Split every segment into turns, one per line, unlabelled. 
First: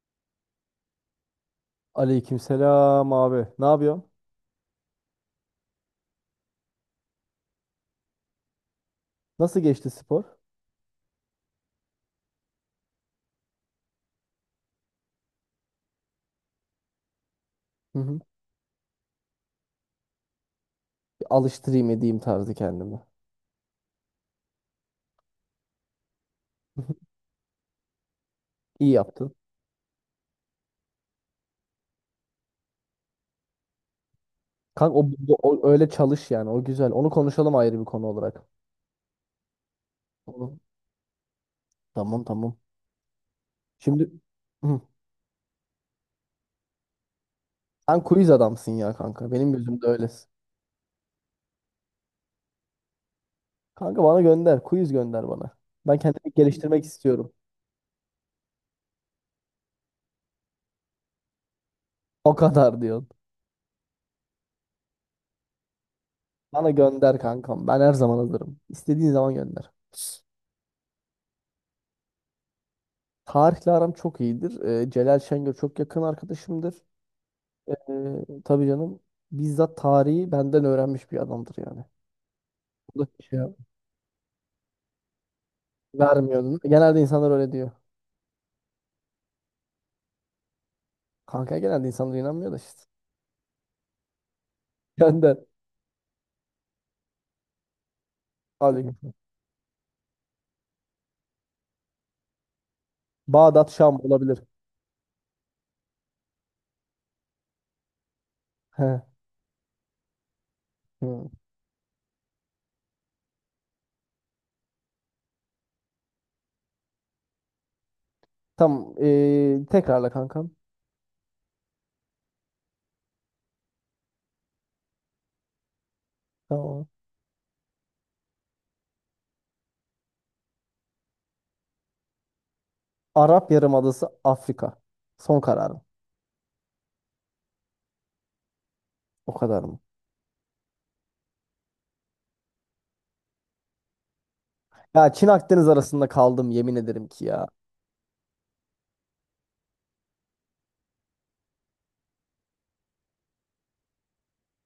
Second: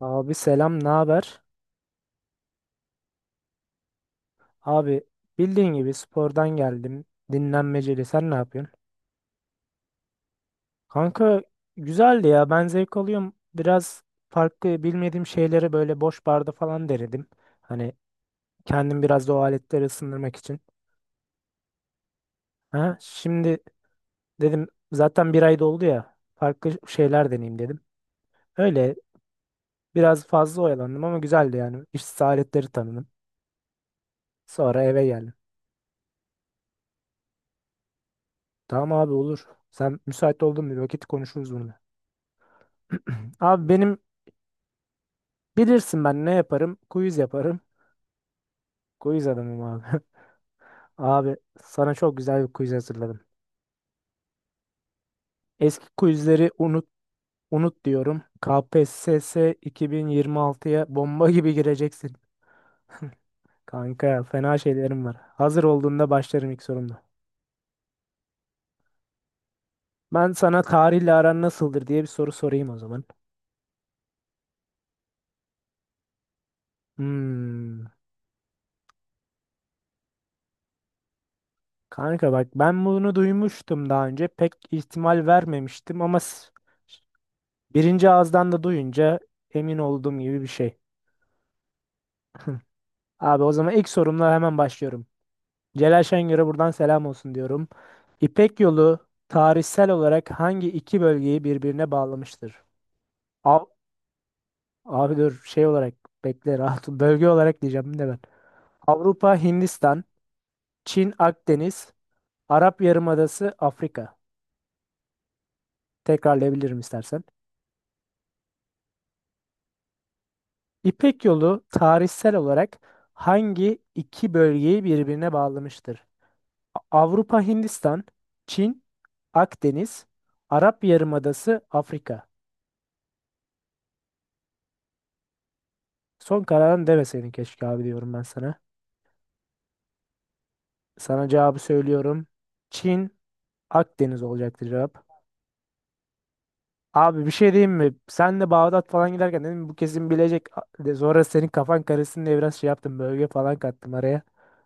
Abi selam, ne haber?
Aleykümselam abi. Ne yapıyorsun?
Abi bildiğin gibi spordan geldim. Dinlenmeceli. Sen ne yapıyorsun?
Nasıl geçti spor?
Kanka güzeldi ya. Ben zevk alıyorum. Biraz farklı bilmediğim şeyleri böyle boş barda falan denedim. Hani
Hı hı.
kendim biraz da o aletleri ısındırmak için.
Bir alıştırayım edeyim tarzı
Ha,
kendime.
şimdi dedim zaten bir ay doldu ya. Farklı
Hı hı.
şeyler deneyeyim dedim.
İyi
Öyle
yaptın.
biraz fazla oyalandım ama güzeldi yani. İşsiz aletleri tanıdım. Sonra
Kanka
eve geldim.
öyle çalış yani. O güzel. Onu konuşalım ayrı bir konu olarak.
Tamam abi olur. Sen müsait
Onu-
oldun mu, bir vakit konuşuruz bunu?
Tamam.
Abi benim,
Şimdi. Hı.
bilirsin ben ne yaparım? Quiz yaparım.
Sen quiz adamsın ya
Quiz
kanka. Benim
adamım abi.
gözümde öylesin.
Abi sana çok güzel bir quiz hazırladım.
Kanka bana gönder. Quiz gönder bana.
Eski
Ben kendimi
quizleri
geliştirmek
unut
istiyorum.
unut diyorum. KPSS 2026'ya bomba gibi gireceksin.
O kadar diyorsun.
Kanka fena şeylerim var. Hazır olduğunda başlarım ilk
Bana
sorumla.
gönder kankam. Ben her zaman hazırım. İstediğin zaman gönder.
Ben sana tarihle aran nasıldır diye bir soru sorayım o zaman.
Tarihle aram çok iyidir. Celal Şengör çok yakın arkadaşımdır.
Hmm.
Tabii canım. Bizzat tarihi benden öğrenmiş bir adamdır yani.
Kanka bak ben
Bu da
bunu
şey yap-
duymuştum daha önce. Pek ihtimal vermemiştim ama
vermiyordun. Genelde insanlar öyle diyor.
birinci ağızdan da duyunca emin olduğum gibi bir şey.
Kanka genelde insanlar inanmıyor da işte.
Abi o zaman ilk sorumla hemen başlıyorum.
Benden.
Celal Şengör'e buradan selam olsun diyorum. İpek
Hadi.
Yolu tarihsel olarak hangi iki bölgeyi birbirine bağlamıştır? Av
Bağdat Şam olabilir.
abi dur, şey olarak bekle, rahat ol. Bölge olarak diyeceğim de ben.
He.
Avrupa, Hindistan, Çin,
Hı.
Akdeniz, Arap Yarımadası, Afrika. Tekrarlayabilirim istersen.
Tamam. Tekrarla kankam.
İpek Yolu tarihsel olarak hangi iki bölgeyi birbirine bağlamıştır?
Tamam.
Avrupa, Hindistan, Çin, Akdeniz, Arap Yarımadası, Afrika.
Arap Yarımadası Afrika. Son kararım.
Son kararın deme senin, keşke abi diyorum ben sana.
O kadar mı?
Sana cevabı söylüyorum. Çin, Akdeniz olacaktı cevap.
Ya Çin Akdeniz arasında kaldım yemin ederim ki
Abi bir
ya.
şey diyeyim mi? Sen de Bağdat falan giderken dedim bu kesin bilecek. A- De Sonra senin kafan karışsın diye biraz şey yaptım. Bölge falan kattım araya.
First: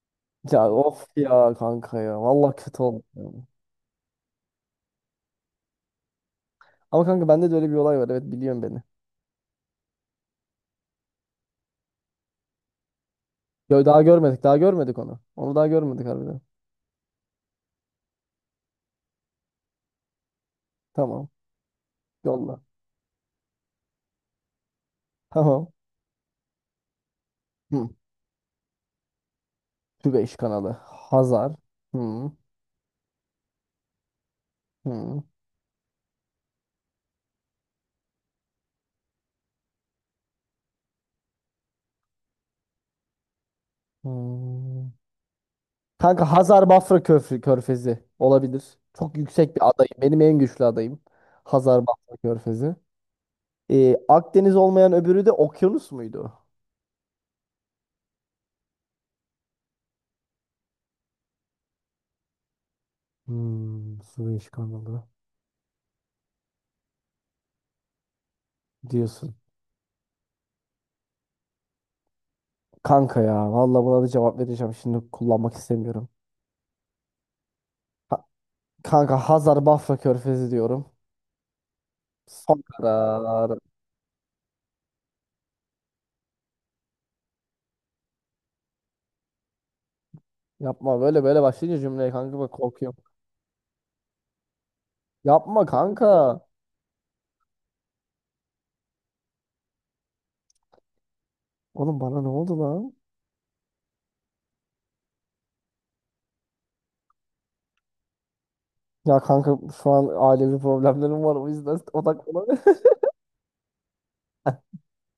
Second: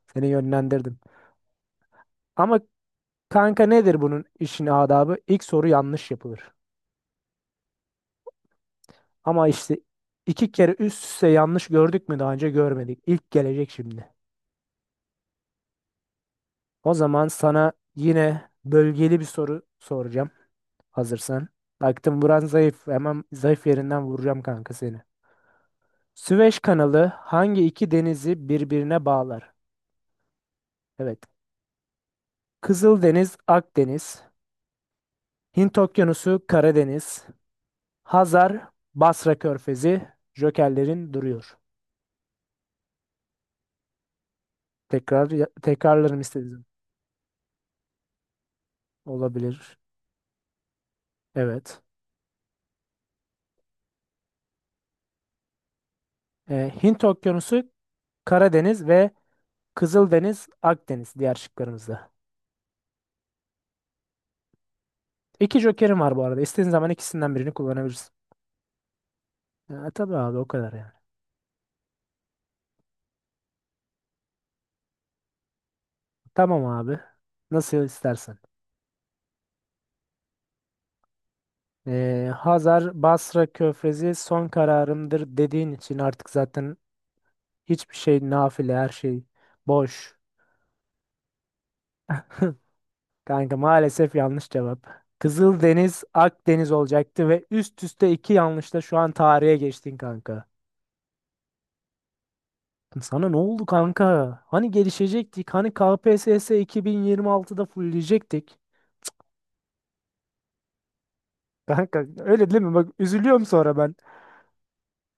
Seni
Ya
yönlendirdim.
of ya kanka ya. Vallahi
Ama
kötü oldu.
kanka nedir bunun işin adabı? İlk soru yanlış yapılır.
Ama kanka bende de öyle bir olay var. Evet biliyorum beni.
Ama işte iki kere üst üste yanlış gördük mü daha önce? Görmedik. İlk gelecek
Yo, daha
şimdi.
görmedik. Daha görmedik onu. Onu daha görmedik harbiden.
O zaman sana yine bölgeli bir soru soracağım.
Tamam.
Hazırsan. Baktım buran
Yolla.
zayıf. Hemen zayıf yerinden vuracağım kanka seni.
Tamam.
Süveyş kanalı hangi
Hı.
iki denizi birbirine bağlar?
Tübeş kanalı.
Evet.
Hazar. Hı.
Kızıldeniz, Akdeniz.
Hı.
Hint Okyanusu, Karadeniz. Hazar, Basra Körfezi. Jokerlerin duruyor.
Hı.
Tekrar tekrarlarım
Kanka
istedim.
Hazar Bafra Köfrü, Körfezi olabilir. Çok yüksek bir
Olabilir.
adayım. Benim en güçlü adayım.
Evet.
Hazar Bafra Körfezi. Akdeniz olmayan öbürü de okyanus muydu?
Hint Okyanusu, Karadeniz ve Kızıldeniz, Akdeniz diğer şıklarımızda.
Hmm, Süveyş kanalı
İki jokerim var bu arada. İstediğin zaman ikisinden birini kullanabilirsin.
diyorsun.
Ya, tabii abi, o kadar yani.
Kanka ya vallahi buna da cevap vereceğim. Şimdi kullanmak istemiyorum.
Tamam abi. Nasıl
Ha-
istersen.
kanka Hazar Bafra Körfezi diyorum. Son
Hazar Basra
karar.
Körfezi son kararımdır dediğin için artık zaten hiçbir şey nafile, her şey boş.
Yapma, böyle böyle başlayınca cümleye kanka bak korkuyorum.
Kanka maalesef yanlış cevap.
Yapma
Kızıldeniz
kanka.
Akdeniz olacaktı ve üst üste iki yanlışla şu an tarihe geçtin kanka.
Oğlum bana ne oldu lan?
Sana ne oldu kanka? Hani gelişecektik? Hani KPSS 2026'da fulleyecektik?
Ya kanka şu an ailevi problemlerim var o yüzden
Kanka öyle
odaklanamıyorum.
değil mi? Bak üzülüyorum sonra ben.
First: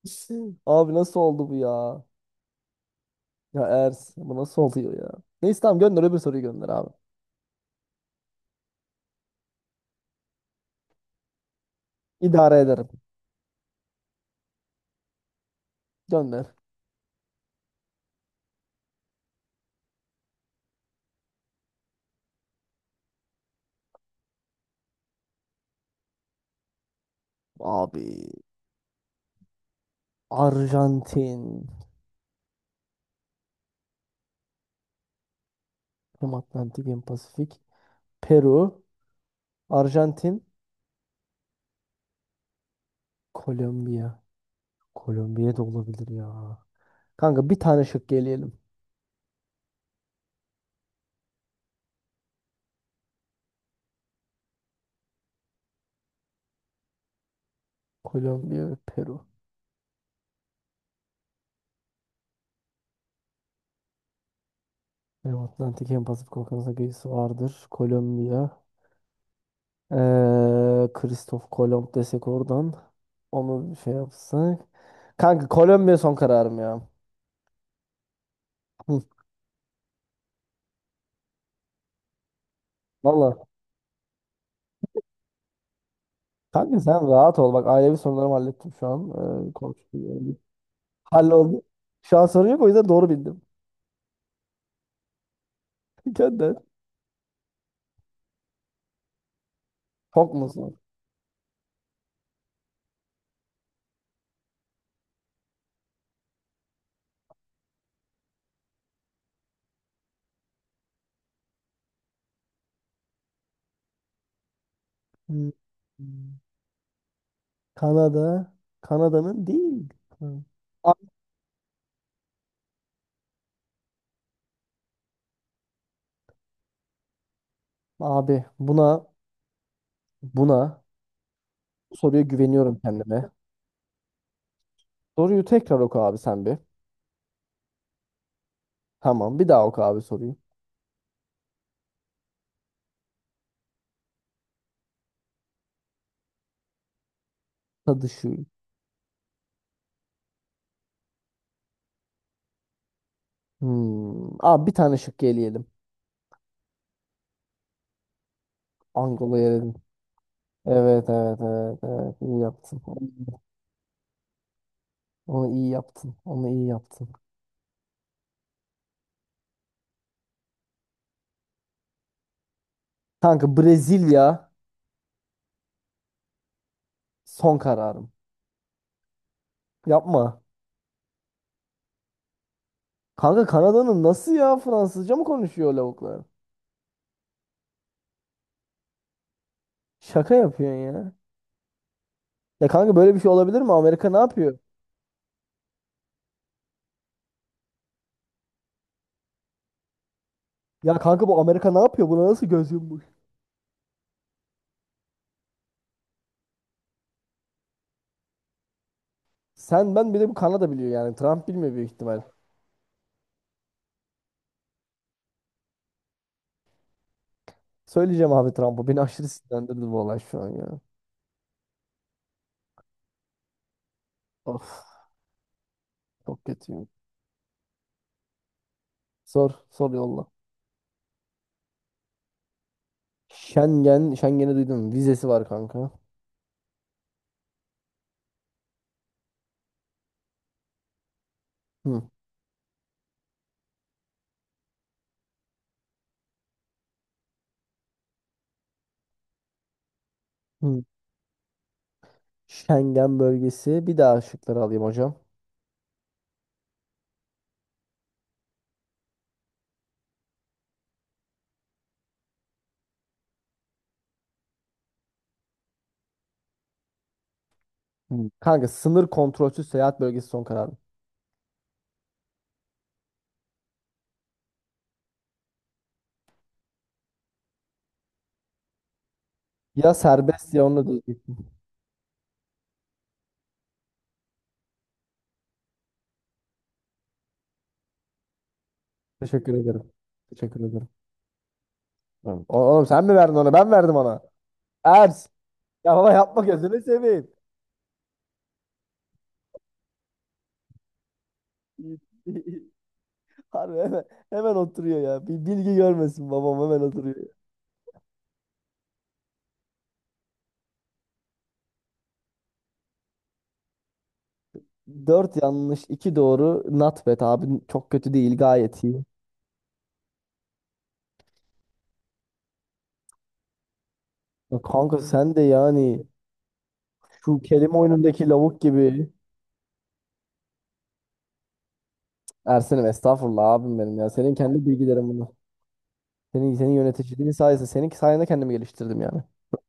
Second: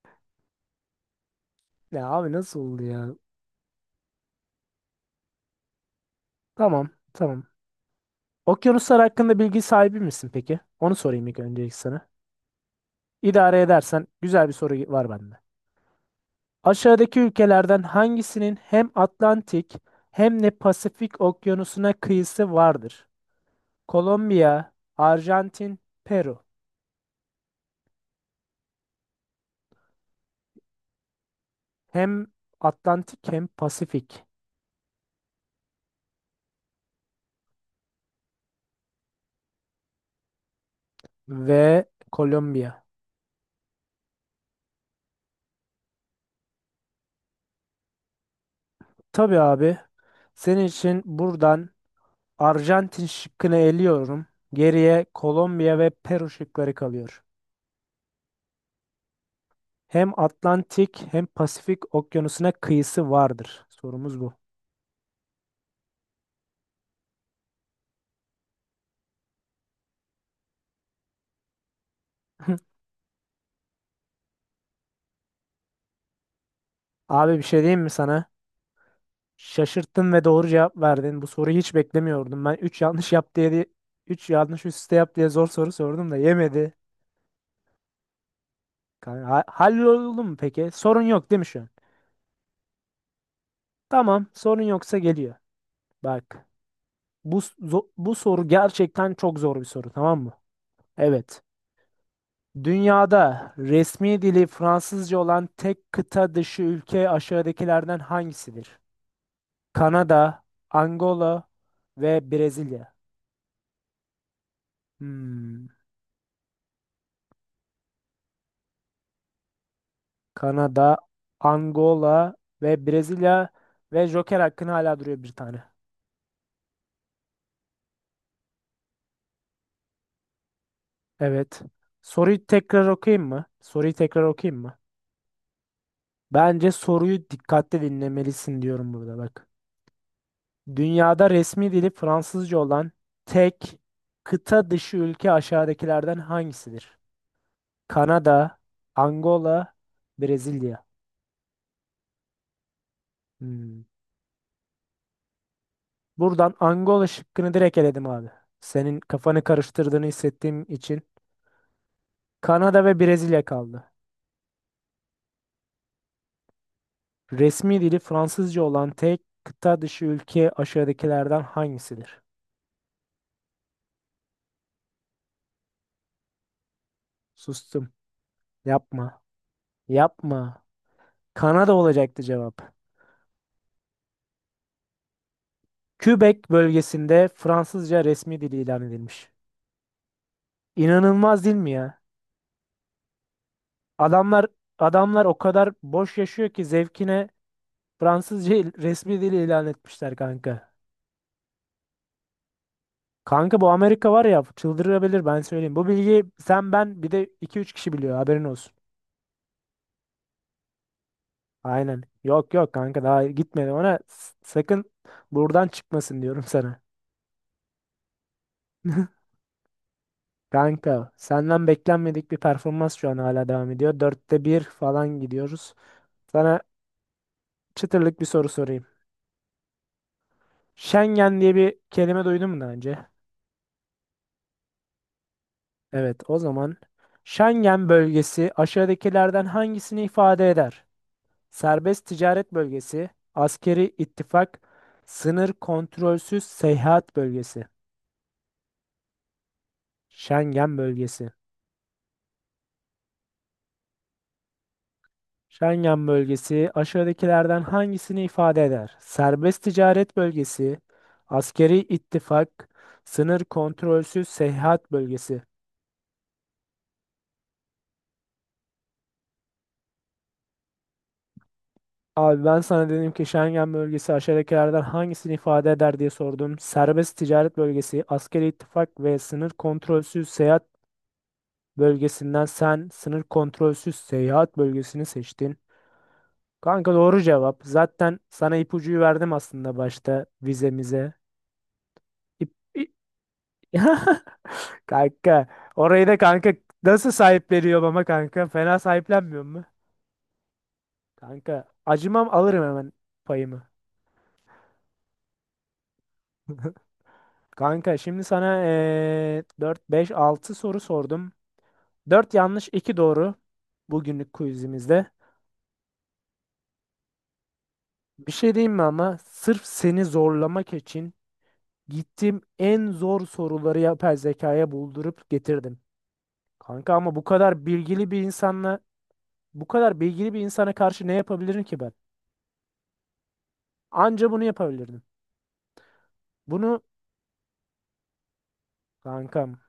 Abi nasıl oldu bu ya?
Ya abi nasıl oldu ya?
Ya Ers bu nasıl oluyor ya? Neyse tamam gönder, öbür soruyu gönder
Tamam
abi.
tamam. Okyanuslar hakkında bilgi sahibi misin peki? Onu sorayım ilk önce ilk sana.
İdare ederim.
İdare edersen güzel bir soru var bende.
Gönder.
Aşağıdaki ülkelerden hangisinin hem Atlantik hem de Pasifik okyanusuna kıyısı vardır? Kolombiya, Arjantin, Peru.
Abi Arjantin.
Hem Atlantik hem Pasifik
Hem Atlantik hem Pasifik. Peru. Arjantin.
ve Kolombiya.
Kolombiya. Kolombiya da olabilir ya. Kanka bir tane şık geleyelim.
Tabii abi. Senin için buradan Arjantin şıkkını eliyorum. Geriye Kolombiya ve Peru şıkları kalıyor.
Kolombiya ve Peru.
Hem Atlantik hem Pasifik okyanusuna kıyısı vardır. Sorumuz bu.
Hem Atlantik hem Pasifik Okyanusu'na geçisi vardır. Kolombiya. Kristof Kolomb desek oradan. Onu bir şey yapsak. Kanka Kolombiya son kararım ya.
Abi bir şey diyeyim mi sana?
Hı.
Şaşırttın ve doğru cevap verdin. Bu soruyu hiç beklemiyordum. Ben 3 yanlış yap
Vallahi.
diye, 3 yanlış üst üste yap diye zor soru sordum da yemedi.
Kanka sen rahat ol. Bak ailevi sorularımı hallettim şu an.
Kanka,
Konuştum.
halloldu mu peki? Sorun yok değil mi şu
Halloldu.
an?
Şu an sorun yok, o yüzden doğru bildim.
Tamam, sorun yoksa geliyor. Bak.
Gönder.
Bu soru gerçekten çok zor bir soru, tamam mı?
Çok musun?
Evet. Dünyada resmi dili Fransızca olan tek kıta dışı ülke aşağıdakilerden hangisidir? Kanada, Angola ve Brezilya.
Hmm.
Hmm.
Kanada. Kanada'nın değil. Hı.
Kanada, Angola ve Brezilya ve joker hakkın hala duruyor bir tane.
Abi buna
Evet.
bu soruya
Soruyu
güveniyorum
tekrar okuyayım
kendime.
mı? Soruyu tekrar okuyayım mı?
Soruyu tekrar oku abi sen bir.
Bence soruyu dikkatli dinlemelisin diyorum burada
Tamam
bak.
bir daha oku abi sorayım.
Dünyada resmi dili Fransızca olan tek kıta dışı ülke aşağıdakilerden hangisidir?
Tadı şu.
Kanada, Angola, Brezilya. Hmm.
Hmm. Abi bir tane şık eleyelim.
Buradan Angola şıkkını direkt eledim abi. Senin kafanı
Angola'yı eledin.
karıştırdığını hissettiğim için
Evet, iyi yaptın.
Kanada ve Brezilya kaldı.
Onu iyi yaptın. Onu iyi yaptın.
Resmi dili Fransızca olan tek kıta dışı ülke aşağıdakilerden hangisidir?
Kanka Brezilya son
Sustum.
kararım.
Yapma.
Yapma.
Yapma. Kanada olacaktı cevap.
Kanka Kanada'nın nasıl ya Fransızca mı konuşuyor lavuklar?
Quebec bölgesinde Fransızca resmi dili ilan edilmiş.
Şaka yapıyorsun ya.
İnanılmaz değil mi ya?
Ya kanka böyle bir şey olabilir mi? Amerika ne
Adamlar
yapıyor?
adamlar o kadar boş yaşıyor ki zevkine Fransızca resmi dil ilan etmişler kanka.
Ya kanka bu Amerika ne yapıyor? Buna nasıl göz yummuş?
Kanka bu Amerika var ya çıldırabilir, ben söyleyeyim. Bu bilgiyi sen, ben, bir de iki üç kişi biliyor, haberin olsun.
Sen ben bir de bu Kanada biliyor yani. Trump bilmiyor büyük
Aynen.
ihtimal.
Yok yok kanka, daha gitmedi ona. Sakın buradan çıkmasın diyorum sana.
Söyleyeceğim abi Trump'a. Beni aşırı sinirlendirdi bu olay şu an ya.
Kanka senden beklenmedik bir performans şu an hala devam ediyor. Dörtte bir
Of
falan gidiyoruz.
çok
Sana
kötüyüm.
çıtırlık bir soru sorayım.
Sor sor yolla.
Schengen diye bir kelime duydun mu daha önce?
Schengen. Schengen'i duydum. Vizesi var kanka.
Evet, o zaman Schengen bölgesi aşağıdakilerden hangisini ifade eder? Serbest
Hı.
ticaret bölgesi, askeri ittifak, sınır kontrolsüz seyahat bölgesi. Schengen
Hı.
bölgesi.
Schengen bölgesi. Bir daha şıkları alayım hocam.
Schengen bölgesi aşağıdakilerden hangisini ifade eder? Serbest ticaret bölgesi, askeri ittifak, sınır kontrolsüz seyahat bölgesi.
Hı. Kanka sınır kontrolsüz seyahat bölgesi son kararım.
Abi ben sana dedim ki Schengen bölgesi aşağıdakilerden hangisini ifade eder diye sordum. Serbest ticaret bölgesi, askeri ittifak ve sınır
Ya
kontrolsüz
serbest
seyahat
ya onunla da.
bölgesinden sen sınır kontrolsüz seyahat bölgesini seçtin. Kanka doğru cevap. Zaten sana ipucuyu verdim
Teşekkür
aslında
ederim.
başta
Teşekkür ederim.
vizemize.
Tamam.
İp,
O- Oğlum
i-
sen mi verdin ona? Ben verdim ona. Ers.
Kanka
Ya
orayı
baba
da
yapma
kanka
gözünü
nasıl
seveyim.
sahipleniyorum ama, kanka fena sahiplenmiyor mu? Kanka acımam, alırım hemen payımı.
Harbi hemen, hemen oturuyor ya. Bir bilgi görmesin babam hemen oturuyor.
Kanka şimdi sana 4, 5, 6 soru sordum. Dört yanlış, 2 doğru bugünlük quizimizde.
4 yanlış, 2 doğru. Not bad abi. Çok kötü
Bir
değil.
şey diyeyim mi,
Gayet iyi.
ama sırf seni zorlamak için gittim en zor soruları yapay
Ya
zekaya
kanka
buldurup
sen de
getirdim.
yani
Kanka ama
şu kelime oyunundaki lavuk gibi.
bu kadar bilgili bir insana karşı ne yapabilirim ki ben?
Ersen'im estağfurullah abim benim ya.
Anca
Senin
bunu
kendi
yapabilirdim.
bilgilerin bunlar. Senin, senin
Bunu
yöneticiliğin sayesinde. Senin sayende kendimi geliştirdim yani.
kankam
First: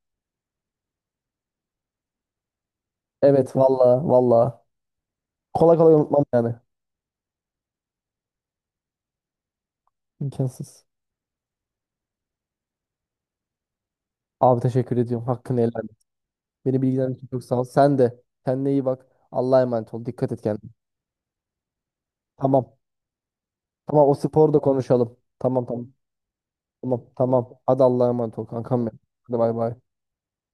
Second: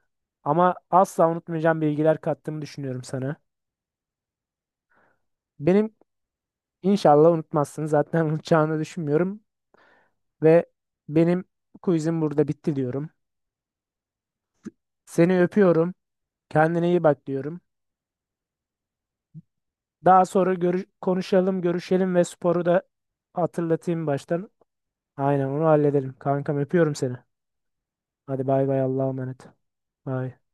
ama asla unutmayacağım bilgiler kattığımı düşünüyorum sana.
Evet, valla valla. Kolay kolay
Benim
unutmam yani.
inşallah unutmazsın zaten, unutacağını düşünmüyorum. Ve
İmkansız.
benim quizim burada bitti diyorum.
Abi teşekkür ediyorum.
Seni
Hakkını helal et.
öpüyorum.
Beni
Kendine iyi
bilgilendirdin
bak
için çok
diyorum.
sağ ol. Sen de. Kendine iyi bak. Allah'a emanet ol.
Daha
Dikkat et
sonra
kendine.
görüş konuşalım, görüşelim ve sporu
Tamam.
da hatırlatayım
Tamam o
baştan.
sporu da konuşalım.
Aynen onu
Tamam.
halledelim. Kankam öpüyorum
Tamam
seni.
tamam. Hadi Allah'a emanet
Hadi
ol
bay bay,
kankam benim.
Allah'a
Hadi
emanet.
bay bay.
Bay.